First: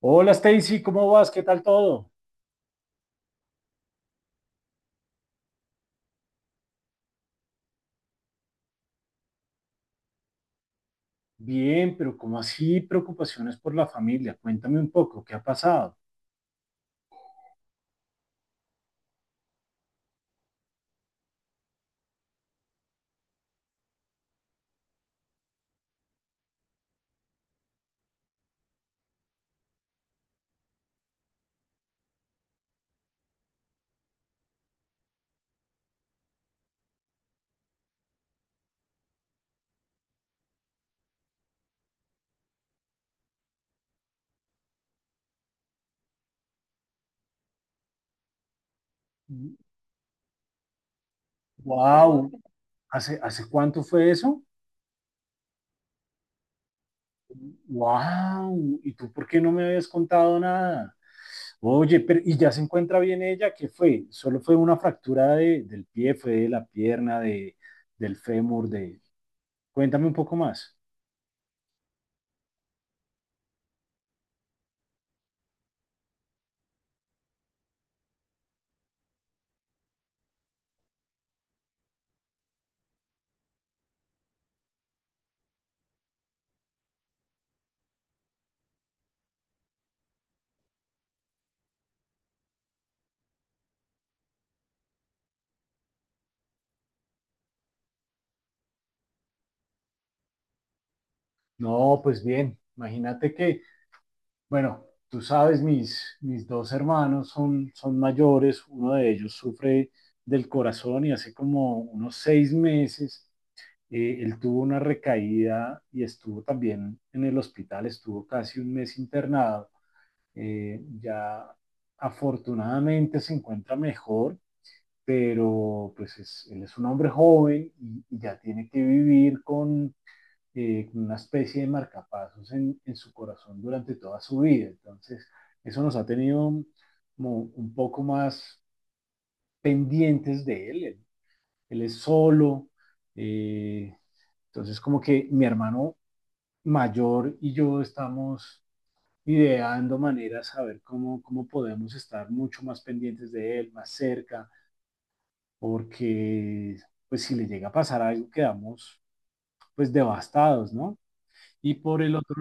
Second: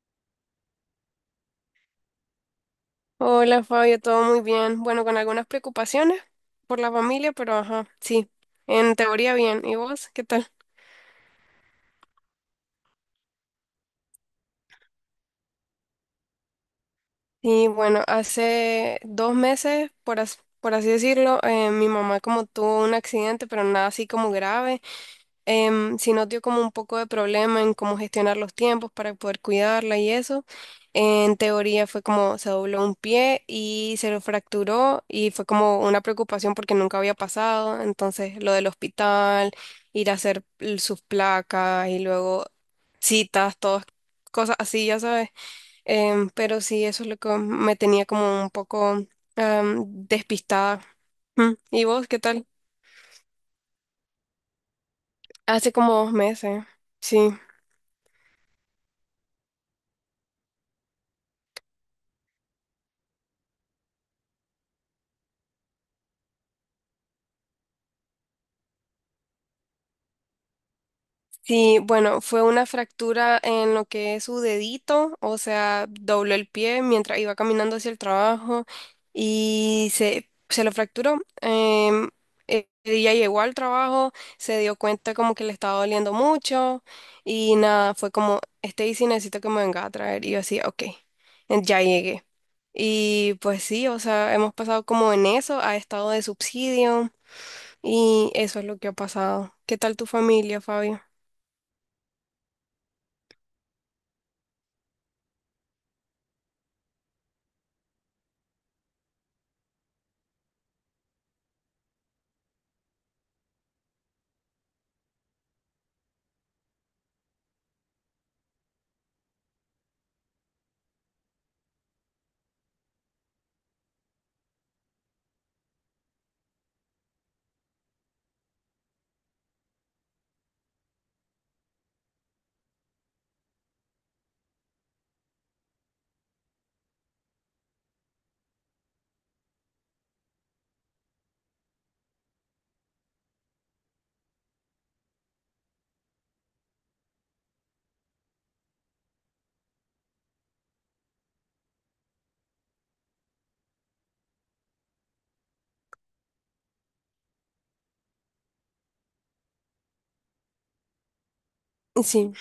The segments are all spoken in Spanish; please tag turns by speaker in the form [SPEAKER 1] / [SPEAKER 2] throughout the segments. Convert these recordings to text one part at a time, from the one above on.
[SPEAKER 1] Hola Stacy, ¿cómo vas? ¿Qué tal todo?
[SPEAKER 2] Hola Fabio, todo muy bien. Bueno, con algunas preocupaciones por la familia, pero ajá, sí, en teoría bien. ¿Y vos qué tal?
[SPEAKER 1] Bien, pero ¿cómo así preocupaciones por la familia? Cuéntame un poco, ¿qué ha pasado?
[SPEAKER 2] Y bueno, hace 2 meses, por así decirlo, mi mamá como tuvo un accidente, pero nada así como grave. Sí nos dio como un poco de problema en cómo gestionar los tiempos para poder cuidarla y eso. En teoría fue como se dobló un pie y se lo fracturó y fue como una preocupación porque nunca había pasado. Entonces lo del hospital, ir a sus placas y luego citas, todas cosas así, ya sabes. Pero sí, eso es lo que me tenía como un poco despistada. Mm, ¿y vos qué
[SPEAKER 1] Wow,
[SPEAKER 2] tal?
[SPEAKER 1] ¿hace cuánto fue eso?
[SPEAKER 2] Hace como 2 meses, sí.
[SPEAKER 1] Wow, ¿y tú por qué no me habías contado nada? Oye, pero ¿y ya se encuentra bien ella? ¿Qué fue? ¿Solo fue una del pie, fue de la pierna, de, del fémur, de... Cuéntame un poco más.
[SPEAKER 2] Sí, bueno, fue una fractura en lo que es su dedito, o sea, dobló el pie mientras iba caminando hacia el trabajo y se lo fracturó. Ella llegó al trabajo, se dio cuenta como que le estaba doliendo mucho y nada, fue como, Stacy, necesito que me venga a traer. Y yo así, ok, ya llegué. Y pues sí, o sea, hemos pasado como en eso, a estado de subsidio y eso es lo que ha pasado. ¿Qué tal tu familia, Fabio?
[SPEAKER 1] No, pues bien, imagínate que bueno, tú sabes, mis dos hermanos son mayores, uno de ellos sufre del corazón y hace como unos 6 meses él tuvo una recaída y estuvo también en el hospital, estuvo casi un mes internado. Ya afortunadamente se encuentra mejor, pero pues es, él es un hombre joven y ya tiene que vivir con una especie de marcapasos en su corazón durante toda su vida. Entonces, eso nos ha tenido como un poco más pendientes de él. Él es solo. Eh, entonces, como que mi hermano mayor y yo estamos ideando maneras a ver cómo podemos estar mucho más pendientes de él, más cerca, porque pues si le llega a pasar algo quedamos pues devastados, ¿no? Y por el
[SPEAKER 2] Sí.
[SPEAKER 1] otro,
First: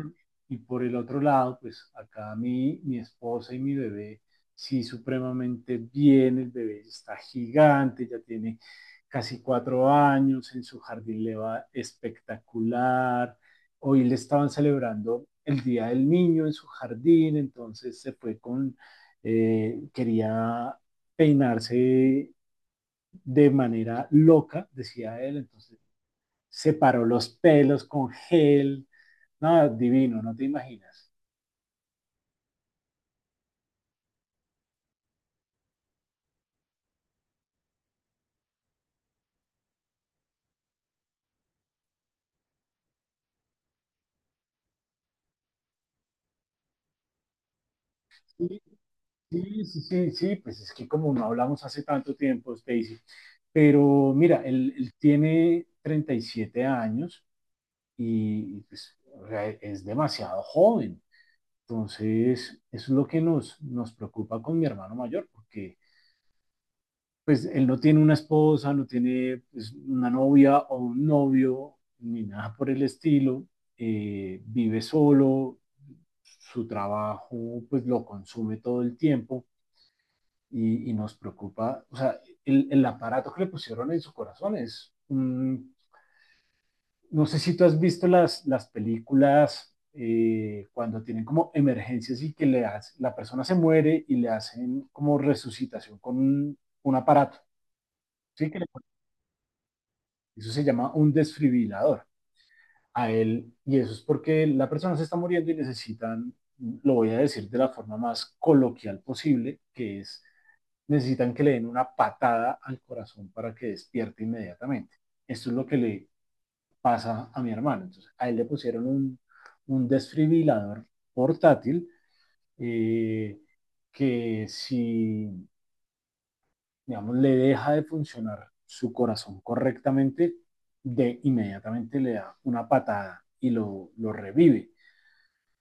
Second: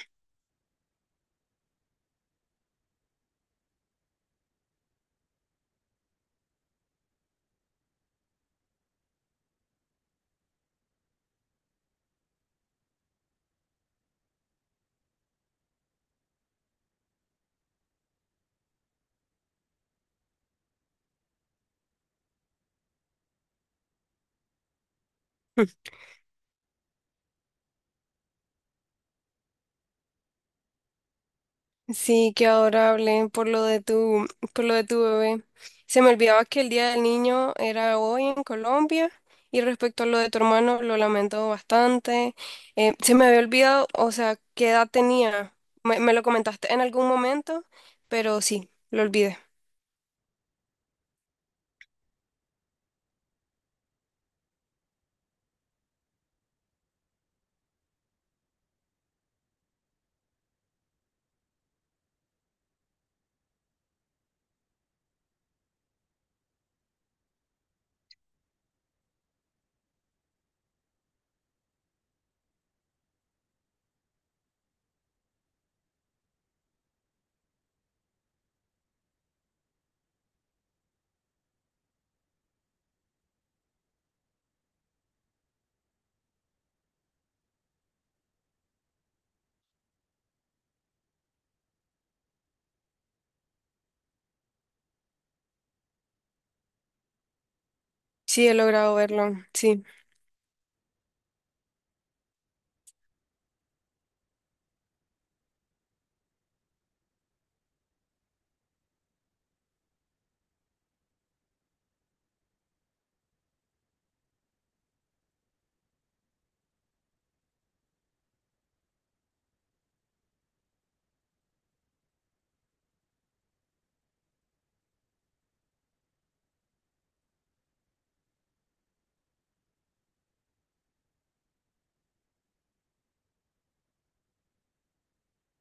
[SPEAKER 1] y por el otro lado, pues acá mi, mi esposa y mi bebé, sí, supremamente bien, el bebé está gigante, ya tiene casi 4 años, en su jardín le va espectacular. Hoy le estaban celebrando el Día del Niño en su jardín, entonces se fue con, quería peinarse de manera loca, decía él, entonces se paró los pelos con gel, no, divino, no te imaginas.
[SPEAKER 2] Sí, qué adorable por lo de por lo de tu bebé. Se me olvidaba que el Día del Niño era hoy en Colombia y respecto a lo de tu hermano lo lamento bastante. Se me había olvidado, o sea, qué edad tenía. Me lo comentaste en algún momento, pero
[SPEAKER 1] Sí,
[SPEAKER 2] sí, lo olvidé.
[SPEAKER 1] sí, sí, sí, sí, pues es que como no hablamos hace tanto tiempo, Stacy, pero mira, él tiene 37 años y pues, o sea, es demasiado joven. Entonces, eso es lo que nos preocupa con mi hermano mayor, porque pues él no tiene una esposa, no tiene pues, una novia o un novio, ni nada por el estilo, vive solo, su trabajo pues lo consume todo el tiempo y nos preocupa, o sea, aparato que le pusieron en su corazón es, mm, no sé si tú has visto las películas cuando tienen como emergencias y que le hace, la persona se muere y le hacen como resucitación con un aparato,
[SPEAKER 2] Sí,
[SPEAKER 1] ¿sí?
[SPEAKER 2] he
[SPEAKER 1] Que le,
[SPEAKER 2] logrado verlo. Sí,
[SPEAKER 1] eso se llama un desfibrilador a él y eso es porque la persona se está muriendo y necesitan, lo voy a decir de la forma más coloquial posible, que es necesitan que le den una patada al corazón para que despierte inmediatamente. Esto es lo que le pasa a mi hermano. Entonces, a él le pusieron un desfibrilador portátil eh, que si, digamos, le deja de funcionar su corazón correctamente, de inmediatamente le da una patada y lo revive.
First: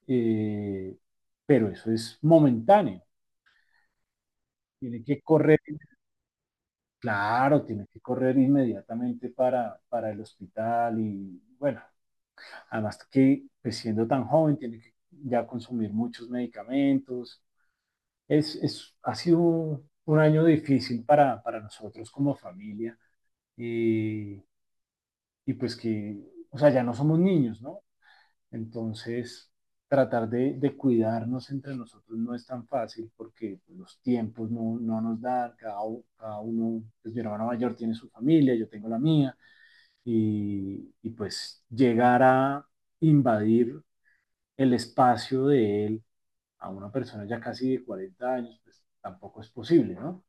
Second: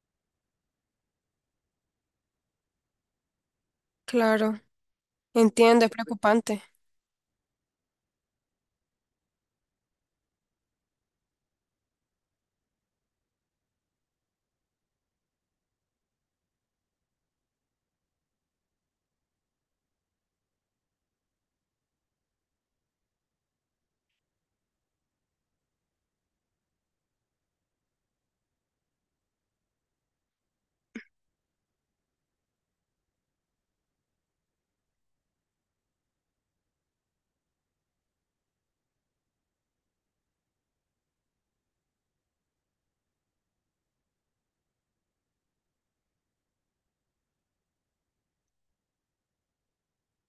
[SPEAKER 1] Eh, pero eso es momentáneo.
[SPEAKER 2] claro.
[SPEAKER 1] Tiene que correr
[SPEAKER 2] Entiendo, es preocupante.
[SPEAKER 1] claro, tiene que correr inmediatamente para el hospital y bueno, además que pues, siendo tan joven tiene que ya consumir muchos medicamentos. Ha sido un año difícil para nosotros como familia y, y pues que, o sea, ya no somos niños, ¿no? Entonces, tratar de cuidarnos entre nosotros no es tan fácil porque los tiempos no nos dan, cada, cada uno, pues mi hermano mayor tiene su familia, yo tengo la mía, y pues llegar a invadir el espacio de él a una persona ya casi de 40 años, pues tampoco es posible, ¿no?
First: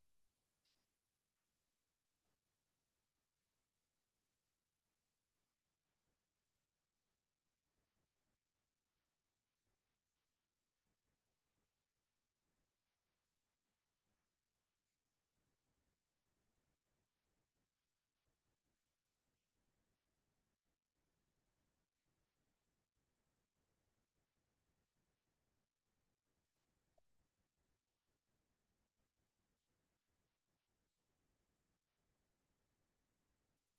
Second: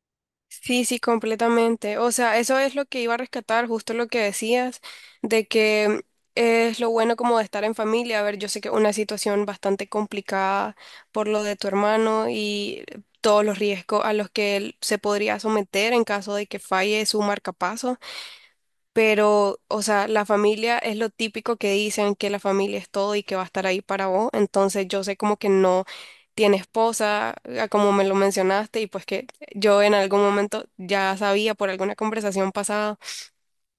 [SPEAKER 2] Sí, sí, completamente. O sea, eso es lo que iba a rescatar, justo lo que decías, de que es lo bueno como de estar en familia. A ver, yo sé que es una situación bastante complicada por lo de tu hermano y todos los riesgos a los que él se podría someter en caso de que falle su marcapaso, pero, o sea, la familia es lo típico que dicen, que la familia es todo y que va a estar ahí para vos, entonces yo sé como que no tiene esposa, a como me lo mencionaste, y pues que yo en algún momento ya sabía por alguna conversación pasada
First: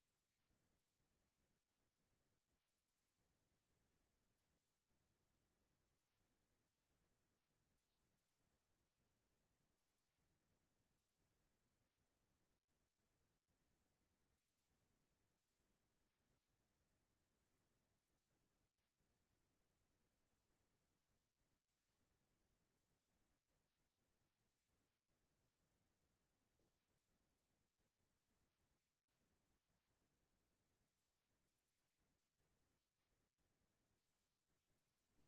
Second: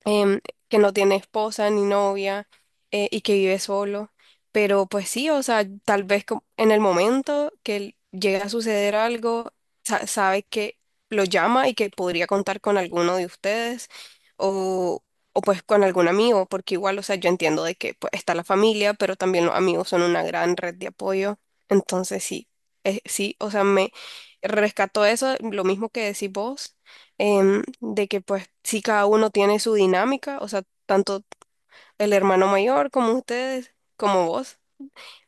[SPEAKER 2] em, que no tiene esposa ni novia, y que vive solo. Pero pues sí, o sea, tal vez en el momento que llegue a suceder algo, sabe que lo llama y que podría contar con alguno de ustedes o, o pues con algún amigo, porque igual, o sea, yo entiendo de que pues, está la familia, pero también los amigos son una gran red de apoyo. Entonces sí, sí, o sea, me rescató eso, lo mismo que decís vos, de que pues sí cada uno tiene su dinámica, o sea, tanto el hermano mayor como ustedes, como vos,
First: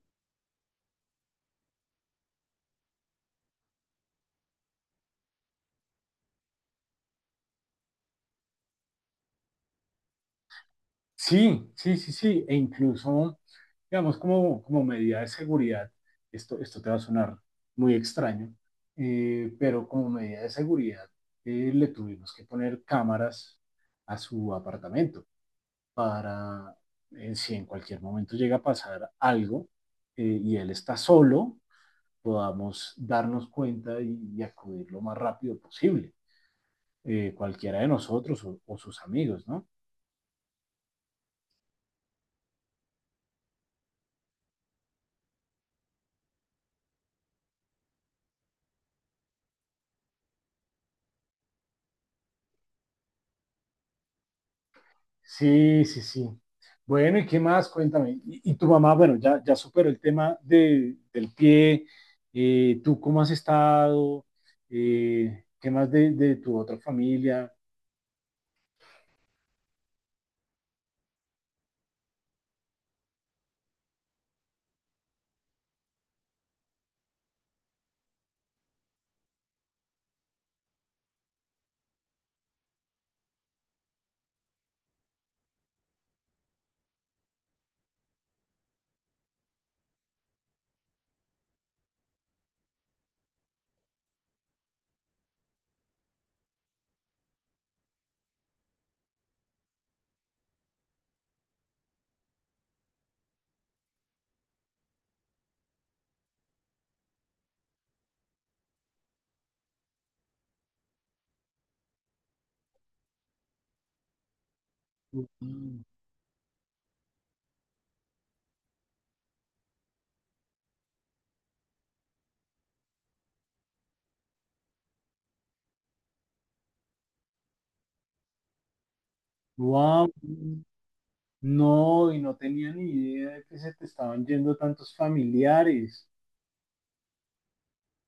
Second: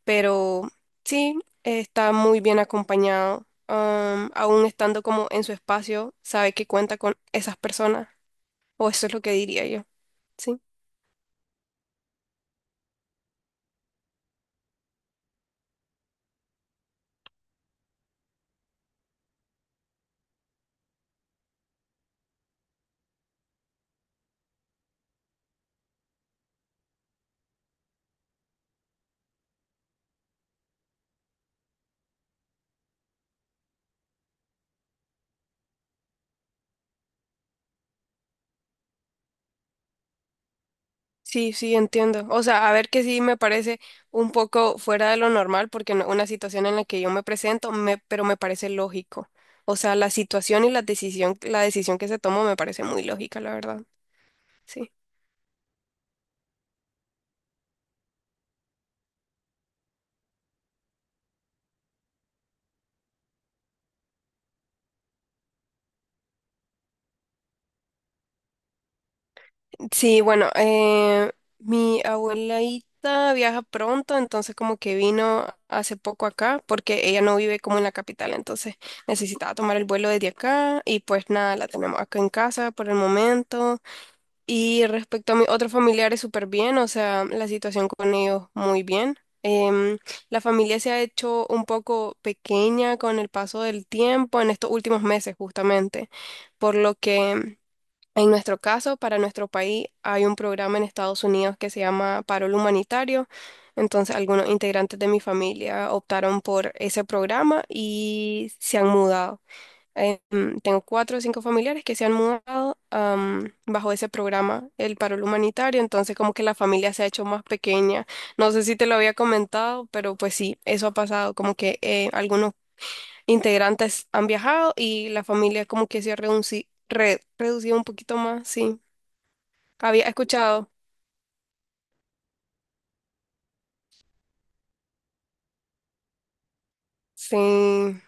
[SPEAKER 2] pero sí, está muy bien acompañado, aún estando como en su espacio, sabe que cuenta con esas personas, o eso es lo que diría yo. Sí.
[SPEAKER 1] Sí, sí, sí, sí, e incluso, digamos, como, como medida de seguridad, esto te va a sonar muy extraño, pero como medida de seguridad le tuvimos que poner cámaras a su apartamento para si en cualquier momento llega a pasar algo y él está solo, podamos darnos cuenta y acudir lo más rápido posible, cualquiera de nosotros o, sus amigos, ¿no?
[SPEAKER 2] Sí, sí, entiendo. O sea, a ver que sí me parece un poco fuera de lo normal, porque no- una situación en la que yo me presento, pero me parece lógico. O sea, la situación y la decisión que se tomó me parece muy lógica, la verdad. Sí.
[SPEAKER 1] Sí, sí, sí. Bueno, ¿y qué más? Cuéntame. Y tu mamá, bueno, ya, ya superó el tema de, del pie. ¿Tú cómo has estado? ¿Qué más de, tu otra familia?
[SPEAKER 2] Sí, bueno, mi abuelita viaja pronto, entonces como que vino hace poco acá, porque ella no vive como en la capital, entonces necesitaba tomar el vuelo desde acá y pues nada, la tenemos acá en casa por el momento. Y respecto a mis otros familiares, súper bien, o sea, la situación con ellos muy bien. Em, la familia se ha hecho un poco pequeña con el paso del tiempo en estos últimos meses, justamente, por lo que en nuestro caso, para nuestro país, hay un programa en Estados Unidos que se llama Parol Humanitario. Entonces, algunos integrantes de mi familia optaron por ese programa y se han mudado. Tengo 4 o 5 familiares que se han mudado bajo ese programa, el paro humanitario, entonces como que la familia se ha hecho más pequeña. No sé si te lo había comentado, pero pues sí, eso ha pasado, como que algunos integrantes han viajado y la familia como que se ha reducido un poquito más, sí. Había
[SPEAKER 1] Wow,
[SPEAKER 2] escuchado,
[SPEAKER 1] no, y no tenía ni idea de que se te estaban yendo tantos familiares.
[SPEAKER 2] sí,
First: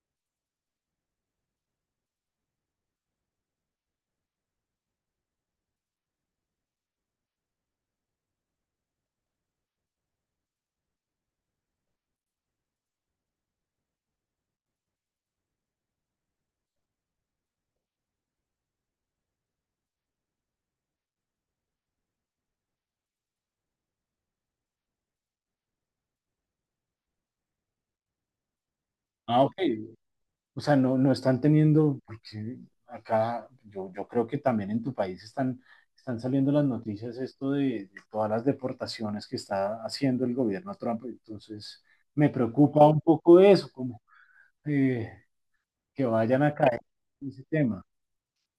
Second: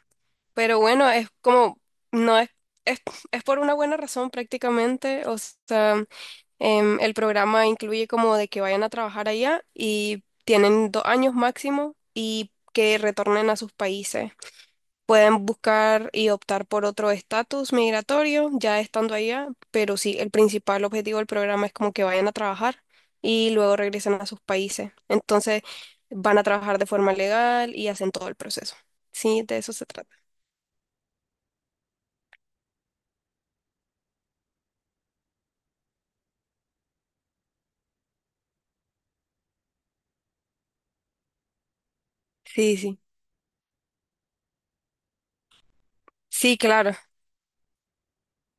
[SPEAKER 2] pero bueno, es como, no es, es, es por una buena razón prácticamente, o sea... El programa incluye como de que vayan a trabajar allá y tienen 2 años máximo y que retornen a sus países. Pueden buscar y optar por otro estatus migratorio ya estando allá, pero sí, el principal objetivo del programa es como que vayan a trabajar y luego regresen a sus países. Entonces van a trabajar de forma legal y hacen todo el proceso.
[SPEAKER 1] Ah,
[SPEAKER 2] Sí,
[SPEAKER 1] ok,
[SPEAKER 2] de eso se trata.
[SPEAKER 1] o sea, no, no están teniendo, porque acá yo, yo creo que también en tu país están, están saliendo las noticias esto de todas las deportaciones que está haciendo el gobierno Trump. Entonces, me
[SPEAKER 2] Sí,
[SPEAKER 1] preocupa
[SPEAKER 2] sí.
[SPEAKER 1] un poco eso, como eh, que vayan a
[SPEAKER 2] Sí,
[SPEAKER 1] caer
[SPEAKER 2] claro.
[SPEAKER 1] en ese tema.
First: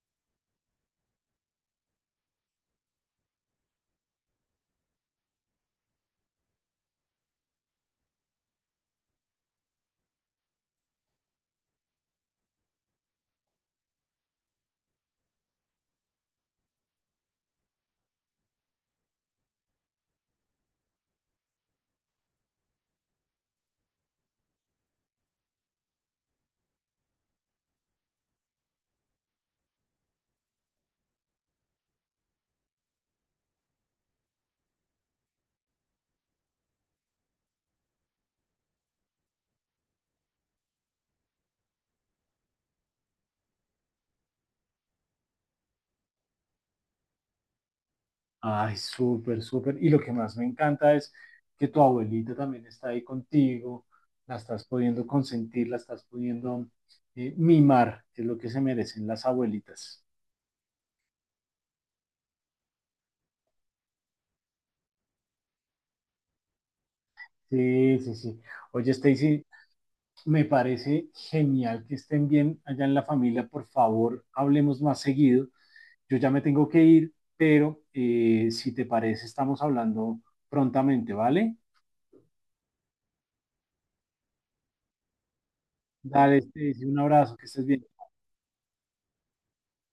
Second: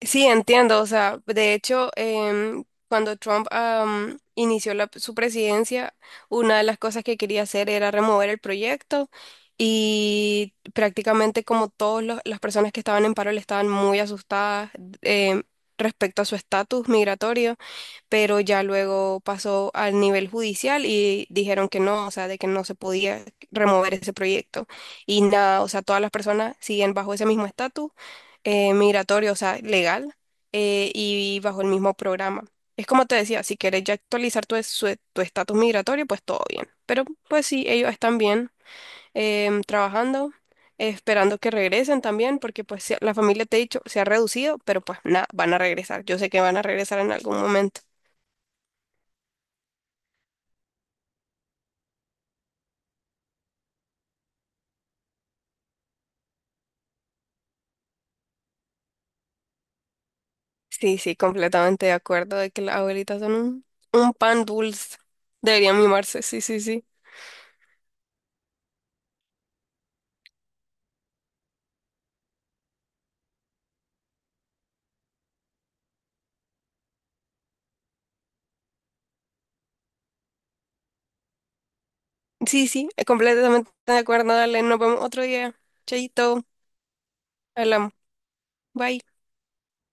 [SPEAKER 2] Sí, entiendo. O sea, de hecho, cuando Trump, inició su presidencia, una de las cosas que quería hacer era remover el proyecto y prácticamente como todas las personas que estaban en paro le estaban muy asustadas em, respecto a su estatus migratorio, pero ya luego pasó al nivel judicial y dijeron que no, o sea, de que no se podía remover ese proyecto. Y nada, o sea, todas las personas siguen bajo ese mismo estatus, migratorio, o sea, legal, y bajo el mismo programa. Es como te decía, si quieres ya actualizar tu tu estatus migratorio, pues todo bien. Pero pues sí, ellos están bien, trabajando, esperando que regresen también, porque pues la familia, te he dicho, se ha reducido, pero pues nada, van a regresar. Yo sé que van a regresar en algún momento.
[SPEAKER 1] Ay, súper, súper. Y lo que más me encanta es que tu abuelita también está ahí contigo, la estás pudiendo consentir, la estás pudiendo mimar, que es lo que se merecen las abuelitas.
[SPEAKER 2] Sí, sí, completamente de acuerdo de que las abuelitas son un pan dulce. Deberían mimarse, sí, sí, sí.
[SPEAKER 1] Sí, sí, sí. Oye, Stacy, me parece genial que estén bien allá en la familia. Por favor, hablemos más seguido. Yo ya me tengo que ir, pero si te parece, estamos hablando prontamente, ¿vale?
[SPEAKER 2] Sí, sí, completamente de acuerdo. Dale, nos vemos otro día.
[SPEAKER 1] Dale,
[SPEAKER 2] Chaito,
[SPEAKER 1] Stacy, un abrazo, que estés bien.
[SPEAKER 2] hablamos. Bye.